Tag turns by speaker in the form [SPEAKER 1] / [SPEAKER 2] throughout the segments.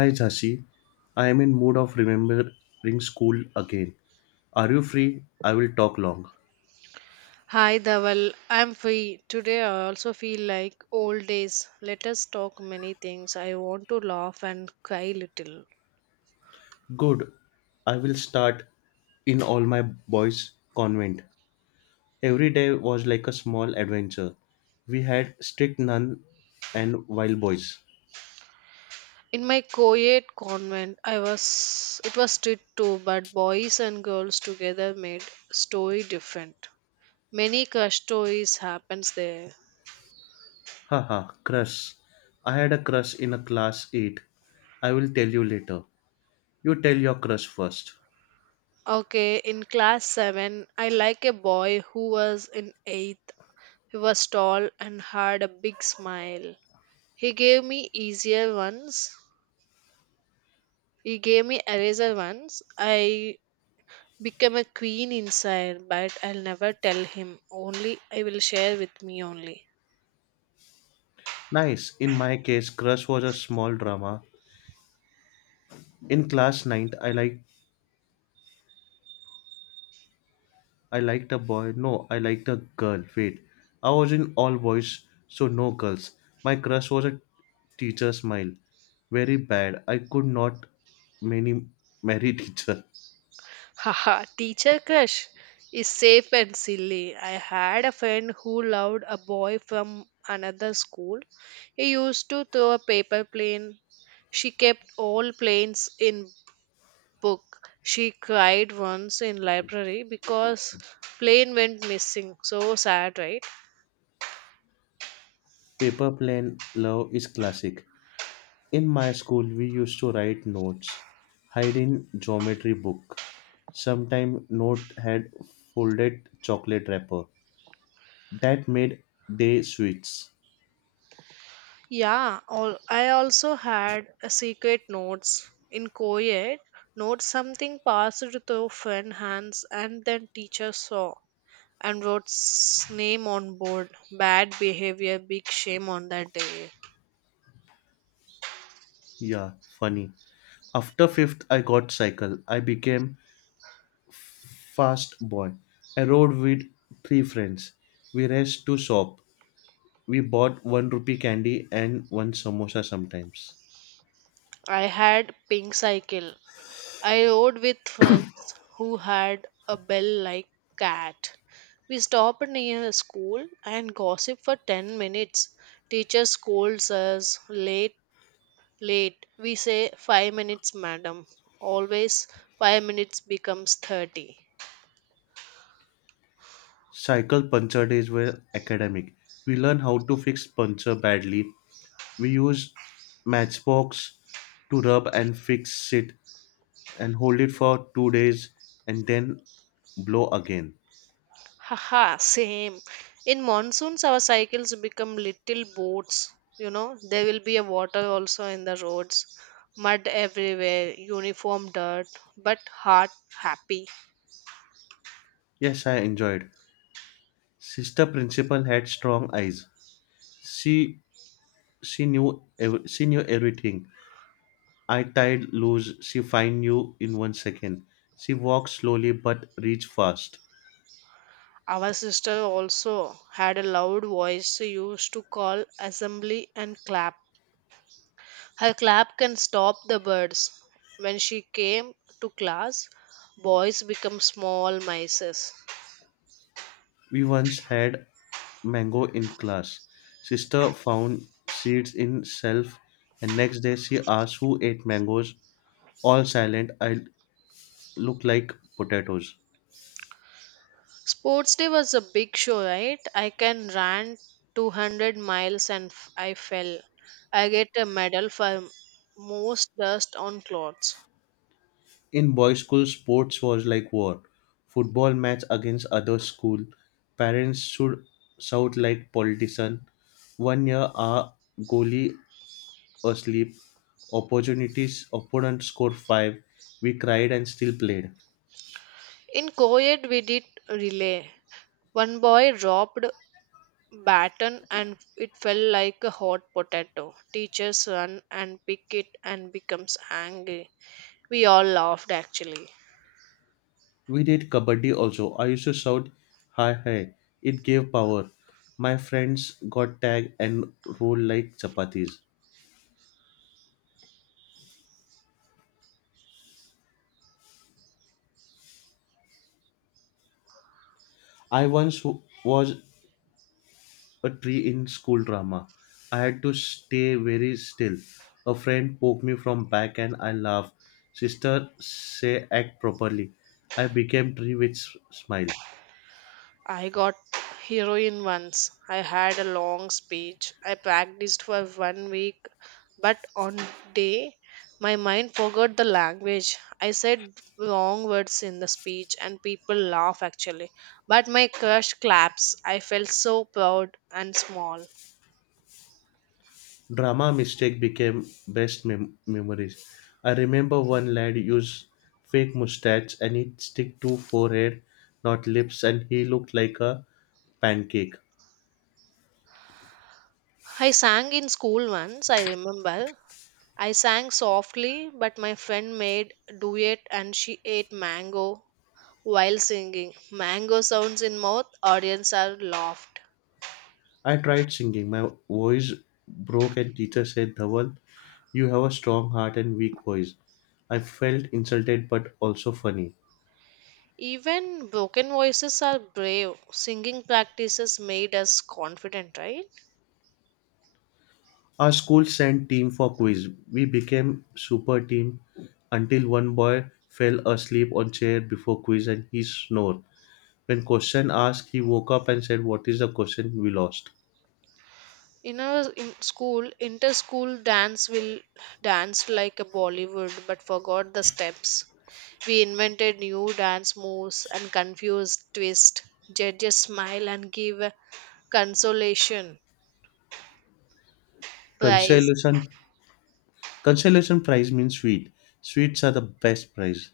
[SPEAKER 1] Hi Jasi, I am in mood of remembering school again. Are you free? I will talk long.
[SPEAKER 2] Hi Dhaval, I'm free. Today I also feel like old days. Let us talk many things. I want to laugh and cry little.
[SPEAKER 1] Good. I will start in all my boys convent. Every day was like a small adventure. We had strict nun and wild boys.
[SPEAKER 2] In my co-ed convent, I was it was strict too, but boys and girls together made story different. Many crush stories happens there.
[SPEAKER 1] Haha, crush. I had a crush in a class 8. I will tell you later. You tell your crush first.
[SPEAKER 2] Okay, in class 7, I like a boy who was in 8th. He was tall and had a big smile. He gave me easier ones He gave me eraser once. I became a queen inside, but I'll never tell him. Only I will share with me only.
[SPEAKER 1] Nice. In my case, crush was a small drama. In class 9, I liked a boy. No, I liked a girl. Wait, I was in all boys, so no girls. My crush was a teacher smile. Very bad. I could not many marry teacher.
[SPEAKER 2] Haha, teacher crush is safe and silly. I had a friend who loved a boy from another school. He used to throw a paper plane. She kept all planes in book. She cried once in library because plane went missing. So sad, right?
[SPEAKER 1] Paper plane love is classic. In my school, we used to write notes, hide in geometry book. Sometime note had folded chocolate wrapper. That made day sweets.
[SPEAKER 2] Yeah, I also had a secret notes in co-ed. Notes something passed through friend hands and then teacher saw and wrote name on board. Bad behavior, big shame on that day.
[SPEAKER 1] Yeah, funny. After fifth, I got cycle. I became fast boy. I rode with three friends. We raced to shop. We bought one rupee candy and one samosa sometimes.
[SPEAKER 2] I had pink cycle. I rode with friends who had a bell like cat. We stopped near a school and gossip for 10 minutes. Teacher scolds us late. Late, we say 5 minutes, madam. Always 5 minutes becomes 30.
[SPEAKER 1] Cycle puncture days were academic. We learned how to fix puncture badly. We used matchbox to rub and fix it and hold it for 2 days and then blow again.
[SPEAKER 2] Haha, same. In monsoons, our cycles become little boats. There will be a water also in the roads, mud everywhere, uniform dirt, but heart happy.
[SPEAKER 1] Yes, I enjoyed. Sister principal had strong eyes. She she knew she knew everything. I tied loose. She find you in 1 second. She walked slowly but reached fast.
[SPEAKER 2] Our sister also had a loud voice she used to call assembly and clap. Her clap can stop the birds. When she came to class, boys become small mices.
[SPEAKER 1] We once had mango in class. Sister found seeds in shelf, and next day she asked who ate mangoes. All silent. I look like potatoes.
[SPEAKER 2] Sports day was a big show, right? I can run 200 miles and I fell. I get a medal for most dust on clothes.
[SPEAKER 1] In boys' school, sports was like war. Football match against other school. Parents should shout like politician. One year, our goalie asleep. Opponent scored five. We cried and still played.
[SPEAKER 2] In co-ed, we did relay. One boy dropped baton and it fell like a hot potato. Teachers run and pick it and becomes angry. We all laughed actually.
[SPEAKER 1] We did kabaddi also. I used to shout, hi hi. It gave power. My friends got tagged and rolled like chapatis. I once was a tree in school drama. I had to stay very still. A friend poked me from back and I laughed. Sister say act properly. I became tree with smile.
[SPEAKER 2] I got heroin once. I had a long speech. I practiced for one week, but on day my mind forgot the language. I said wrong words in the speech and people laugh actually. But my crush claps. I felt so proud and small.
[SPEAKER 1] Drama mistake became best memories. I remember one lad used fake mustache and it stick to forehead, not lips, and he looked like a pancake.
[SPEAKER 2] I sang in school once, I remember. I sang softly, but my friend made duet and she ate mango while singing. Mango sounds in mouth, audience are laughed.
[SPEAKER 1] I tried singing. My voice broke and teacher said, "Dhawal, you have a strong heart and weak voice." I felt insulted but also funny.
[SPEAKER 2] Even broken voices are brave. Singing practices made us confident, right?
[SPEAKER 1] Our school sent team for quiz. We became super team until one boy fell asleep on chair before quiz and he snored. When question asked, he woke up and said, "What is the question we lost?"
[SPEAKER 2] In school, inter-school dance will danced like a Bollywood, but forgot the steps. We invented new dance moves and confused twist. Judges smile and give a consolation prize.
[SPEAKER 1] Consolation consolation prize means sweet. Sweets are the best prize.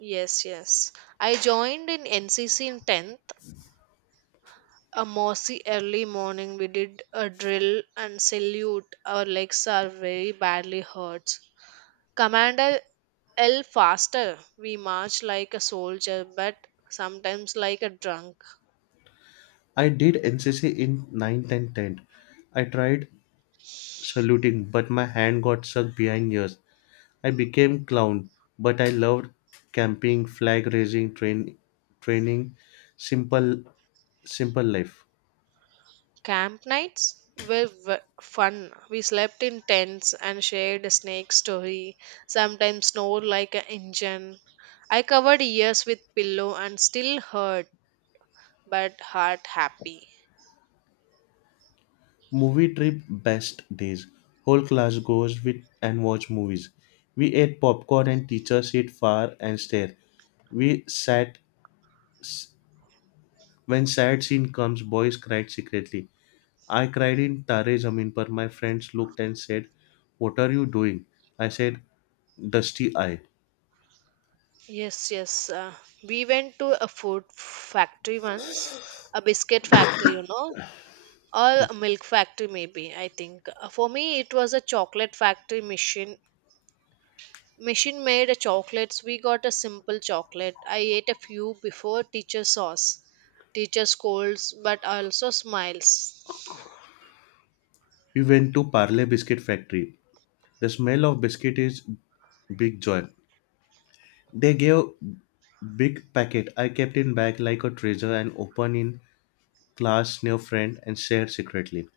[SPEAKER 2] Yes, yes. I joined in NCC in 10th. A mossy early morning, we did a drill and salute. Our legs are very badly hurt. Commander l faster, we march like a soldier, but sometimes like a drunk.
[SPEAKER 1] I did NCC in ninth and 10th. I tried saluting, but my hand got stuck behind yours. I became clown, but I loved camping, flag raising, training, simple simple life.
[SPEAKER 2] Camp nights were fun. We slept in tents and shared a snake story. Sometimes snored like an engine. I covered ears with pillow and still hurt, but heart happy.
[SPEAKER 1] Movie trip best days. Whole class goes with and watch movies. We ate popcorn and teacher sit far and stare. We sat when sad scene comes, boys cried secretly. I cried in Tare Zameen Par. My friends looked and said, "What are you doing?" I said, "Dusty eye."
[SPEAKER 2] Yes, yes. We went to a food factory once, a biscuit factory, or a milk factory, maybe. I think. For me, it was a chocolate factory machine. Machine made a chocolates. We got a simple chocolate. I ate a few before teacher sauce. Teacher scolds, but also smiles.
[SPEAKER 1] We went to Parle Biscuit Factory. The smell of biscuit is big joy. They gave big packet. I kept in bag like a treasure and open in class, new friend, and shared secretly.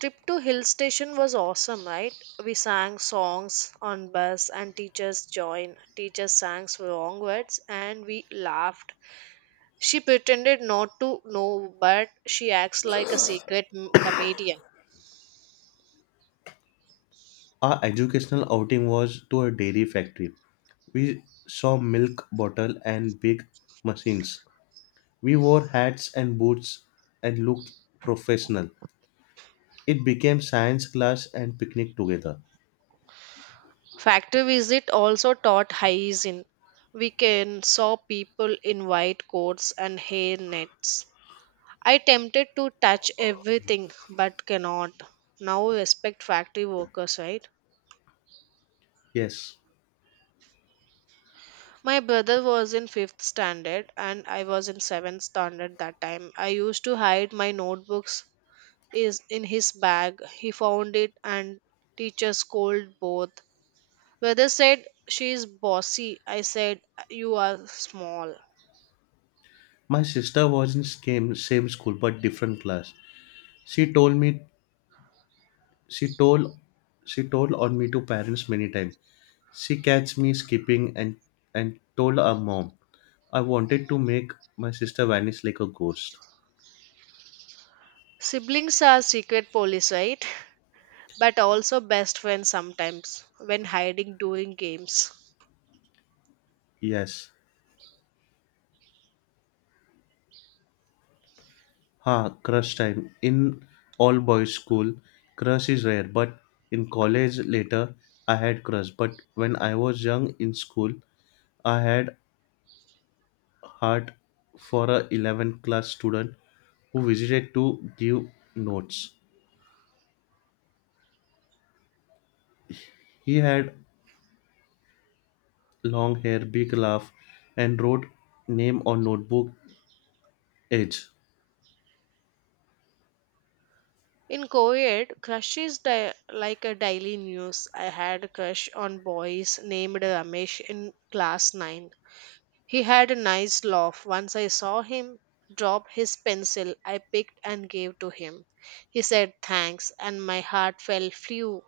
[SPEAKER 2] Trip to hill station was awesome, right? We sang songs on bus, and teachers joined. Teachers sang wrong words, and we laughed. She pretended not to know, but she acts like a secret comedian.
[SPEAKER 1] Our educational outing was to a dairy factory. We saw milk bottle and big machines. We wore hats and boots and looked professional. It became science class and picnic together.
[SPEAKER 2] Factory visit also taught hygiene. We can saw people in white coats and hair nets. I tempted to touch everything but cannot. Now respect factory workers, right?
[SPEAKER 1] Yes.
[SPEAKER 2] My brother was in fifth standard and I was in seventh standard that time. I used to hide my notebooks is in his bag. He found it and teacher scolded both. Brother said, she is bossy. I said, you are small.
[SPEAKER 1] My sister was in same school but different class. She told me she told she told on me to parents many times. She catch me skipping and told her mom I wanted to make my sister vanish like a ghost.
[SPEAKER 2] Siblings are secret police, right? But also best friends sometimes when hiding during games.
[SPEAKER 1] Yes. Ha, crush time. In all boys school, crush is rare, but in college later I had crush. But when I was young in school, I had heart for a 11th class student who visited to give notes. He had long hair, big laugh, and wrote name on notebook edge.
[SPEAKER 2] In co-ed, crush is like a daily news. I had a crush on boys named Ramesh in class 9. He had a nice laugh. Once I saw him drop his pencil, I picked and gave to him. He said thanks and my heart fell flew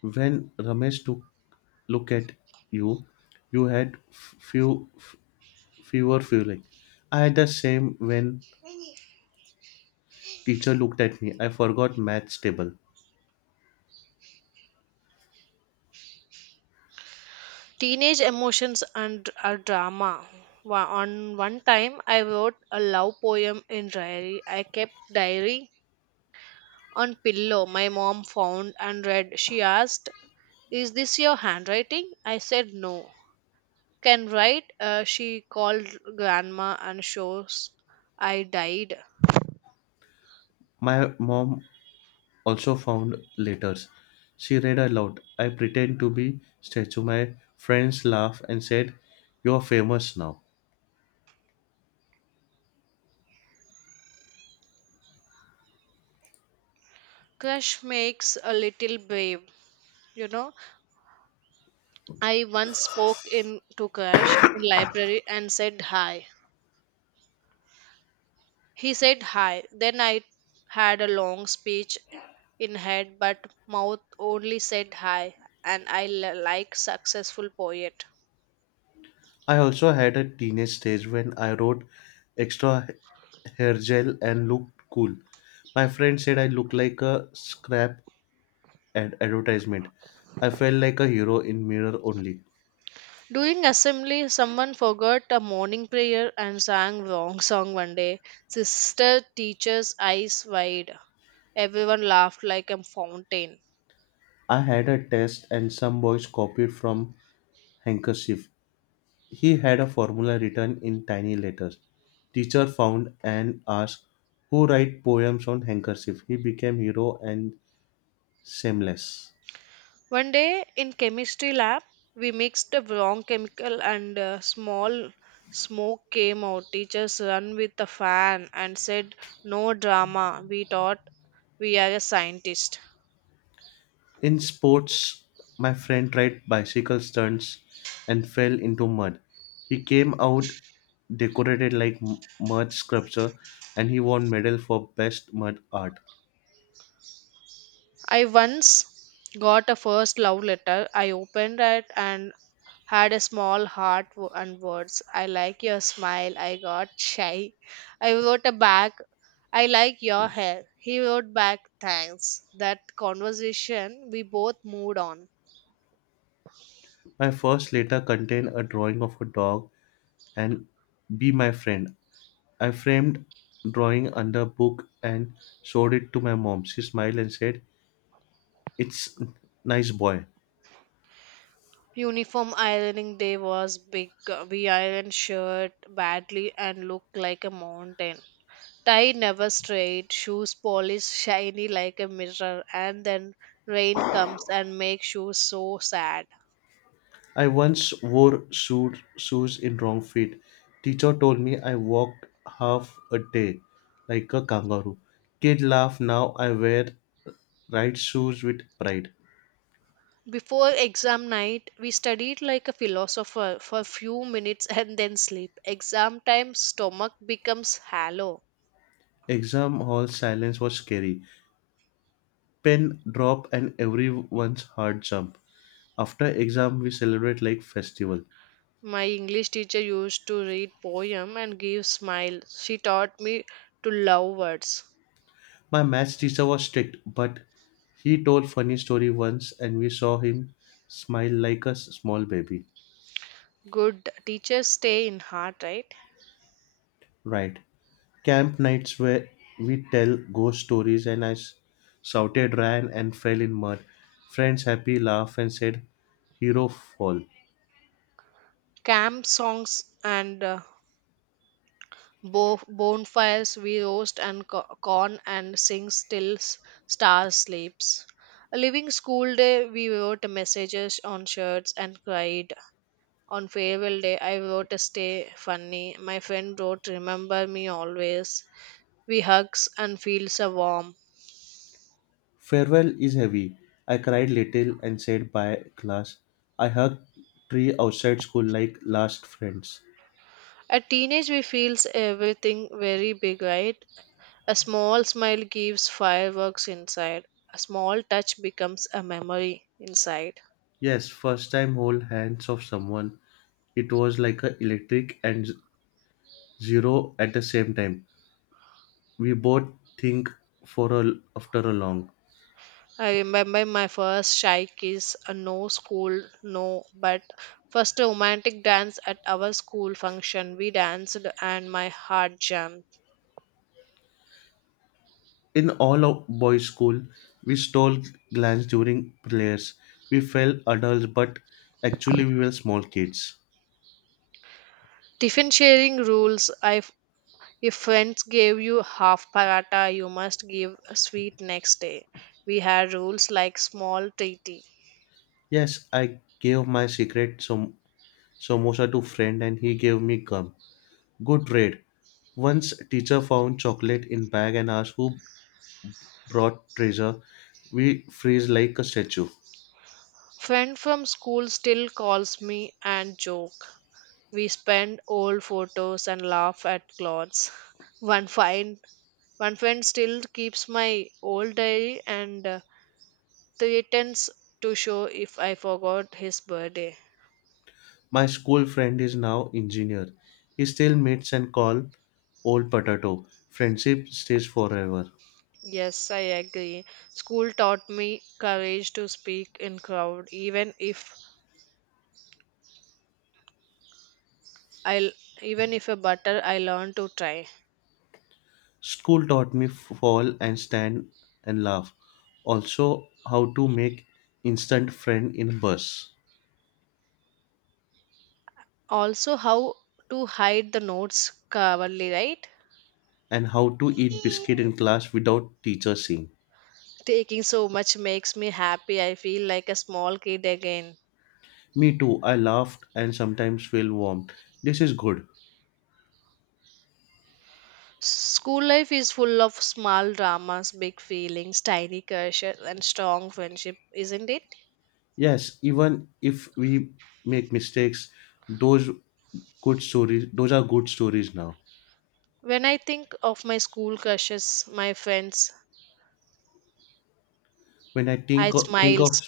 [SPEAKER 1] When Ramesh took look at you, you had fewer feeling. I had the same when teacher looked at me. I forgot maths table.
[SPEAKER 2] Teenage emotions and are drama. On one time, I wrote a love poem in diary. I kept diary on pillow my mom found and read. She asked, "Is this your handwriting?" I said, "No." Can write. She called grandma and shows I died.
[SPEAKER 1] My mom also found letters. She read aloud. I pretend to be statue. My friends laugh and said, "You're famous now."
[SPEAKER 2] Crush makes a little brave. You know, I once spoke in to crush in library and said hi. He said hi. Then I had a long speech in head, but mouth only said hi, and I like successful poet.
[SPEAKER 1] I also had a teenage stage when I wrote extra hair gel and looked cool. My friend said I looked like a scrap advertisement. I felt like a hero in mirror only.
[SPEAKER 2] During assembly, someone forgot a morning prayer and sang wrong song one day. Sister teacher's eyes wide. Everyone laughed like a fountain.
[SPEAKER 1] I had a test and some boys copied from handkerchief. He had a formula written in tiny letters. Teacher found and asked who write poems on handkerchief. He became hero and shameless.
[SPEAKER 2] One day in chemistry lab, we mixed the wrong chemical and small smoke came out. Teachers run with the fan and said, "No drama. We thought we are a scientist."
[SPEAKER 1] In sports, my friend tried bicycle stunts and fell into mud. He came out decorated like mud sculpture and he won medal for best mud art.
[SPEAKER 2] I once got a first love letter. I opened it and had a small heart and words. I like your smile. I got shy. I wrote a back. I like your hair. He wrote back thanks. That conversation, we both moved on.
[SPEAKER 1] My first letter contained a drawing of a dog and "Be My Friend." I framed drawing under a book and showed it to my mom. She smiled and said, "It's nice boy."
[SPEAKER 2] Uniform ironing day was big. We ironed shirt badly and looked like a mountain. Tie never straight, shoes polish shiny like a mirror, and then rain comes and makes shoes so sad.
[SPEAKER 1] I once wore shoes in wrong feet. Teacher told me I walked half a day like a kangaroo. Kid laugh now I wear right shoes with pride.
[SPEAKER 2] Before exam night, we studied like a philosopher for few minutes and then sleep. Exam time, stomach becomes hollow.
[SPEAKER 1] Exam hall silence was scary. Pen drop and everyone's heart jump. After exam, we celebrate like festival.
[SPEAKER 2] My English teacher used to read poem and give smile. She taught me to love words.
[SPEAKER 1] My maths teacher was strict, but he told funny story once, and we saw him smile like a small baby.
[SPEAKER 2] Good teachers stay in heart, right?
[SPEAKER 1] Right. Camp nights where we tell ghost stories, and I shouted, ran, and fell in mud. Friends happy laugh and said, "Hero fall."
[SPEAKER 2] Camp songs and bonfires, we roast and corn and sing till stars sleeps. A living school day, we wrote messages on shirts and cried. On farewell day, I wrote a stay funny. My friend wrote remember me always. We hugs and feels a warm.
[SPEAKER 1] Farewell is heavy. I cried little and said bye class. I hugged tree outside school like last friends.
[SPEAKER 2] At teenage we feels everything very big, right? A small smile gives fireworks inside. A small touch becomes a memory inside.
[SPEAKER 1] Yes, first time hold hands of someone. It was like a electric and zero at the same time. We both think for a after a long.
[SPEAKER 2] I remember my first shy kiss, a no school, no, but first romantic dance at our school function. We danced and my heart jumped.
[SPEAKER 1] In all of boys' school, we stole glance during prayers. We felt adults, but actually we were small kids.
[SPEAKER 2] Tiffin sharing rules. If friends gave you half paratha, you must give a sweet next day. We had rules like small treaty.
[SPEAKER 1] Yes, I gave my secret samosa to friend, and he gave me gum. Good trade. Once teacher found chocolate in bag and asked who brought treasure. We freeze like a statue.
[SPEAKER 2] Friend from school still calls me and joke. We spend old photos and laugh at clothes. One fine One friend still keeps my old diary and threatens to show if I forgot his birthday.
[SPEAKER 1] My school friend is now engineer. He still meets and call old potato. Friendship stays forever.
[SPEAKER 2] Yes, I agree. School taught me courage to speak in crowd, I even if a butter, I learned to try.
[SPEAKER 1] School taught me fall and stand and laugh. Also how to make instant friend in bus
[SPEAKER 2] Also, how to hide the notes coverly, right?
[SPEAKER 1] and how to eat biscuit in class without teacher seeing.
[SPEAKER 2] Taking so much makes me happy. I feel like a small kid again.
[SPEAKER 1] Me too. I laughed and sometimes feel warm. This is good.
[SPEAKER 2] School life is full of small dramas, big feelings, tiny crushes, and strong friendship, isn't it?
[SPEAKER 1] Yes, even if we make mistakes, those those are good stories now.
[SPEAKER 2] When I think of my school crushes, my friends,
[SPEAKER 1] When I
[SPEAKER 2] I
[SPEAKER 1] think of
[SPEAKER 2] smiles.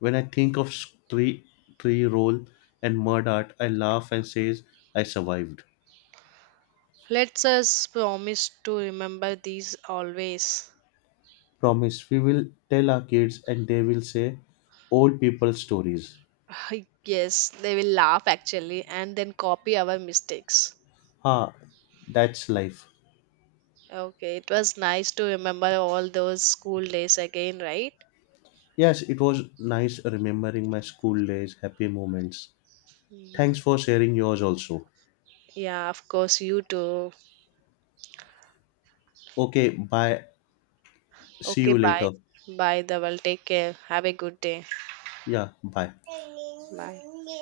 [SPEAKER 1] when I think of tree roll and mud art, I laugh and says I survived.
[SPEAKER 2] Let us promise to remember these always.
[SPEAKER 1] Promise, we will tell our kids and they will say old people stories.
[SPEAKER 2] Yes, they will laugh actually and then copy our mistakes.
[SPEAKER 1] Ah, that's life.
[SPEAKER 2] Okay, it was nice to remember all those school days again, right?
[SPEAKER 1] Yes, it was nice remembering my school days, happy moments.
[SPEAKER 2] Mm.
[SPEAKER 1] Thanks for sharing yours also.
[SPEAKER 2] Yeah, of course, you too.
[SPEAKER 1] Okay, bye. See
[SPEAKER 2] Okay,
[SPEAKER 1] you
[SPEAKER 2] bye.
[SPEAKER 1] later.
[SPEAKER 2] Bye, Dhaval. Take care. Have a good day.
[SPEAKER 1] Yeah, bye.
[SPEAKER 2] Bye.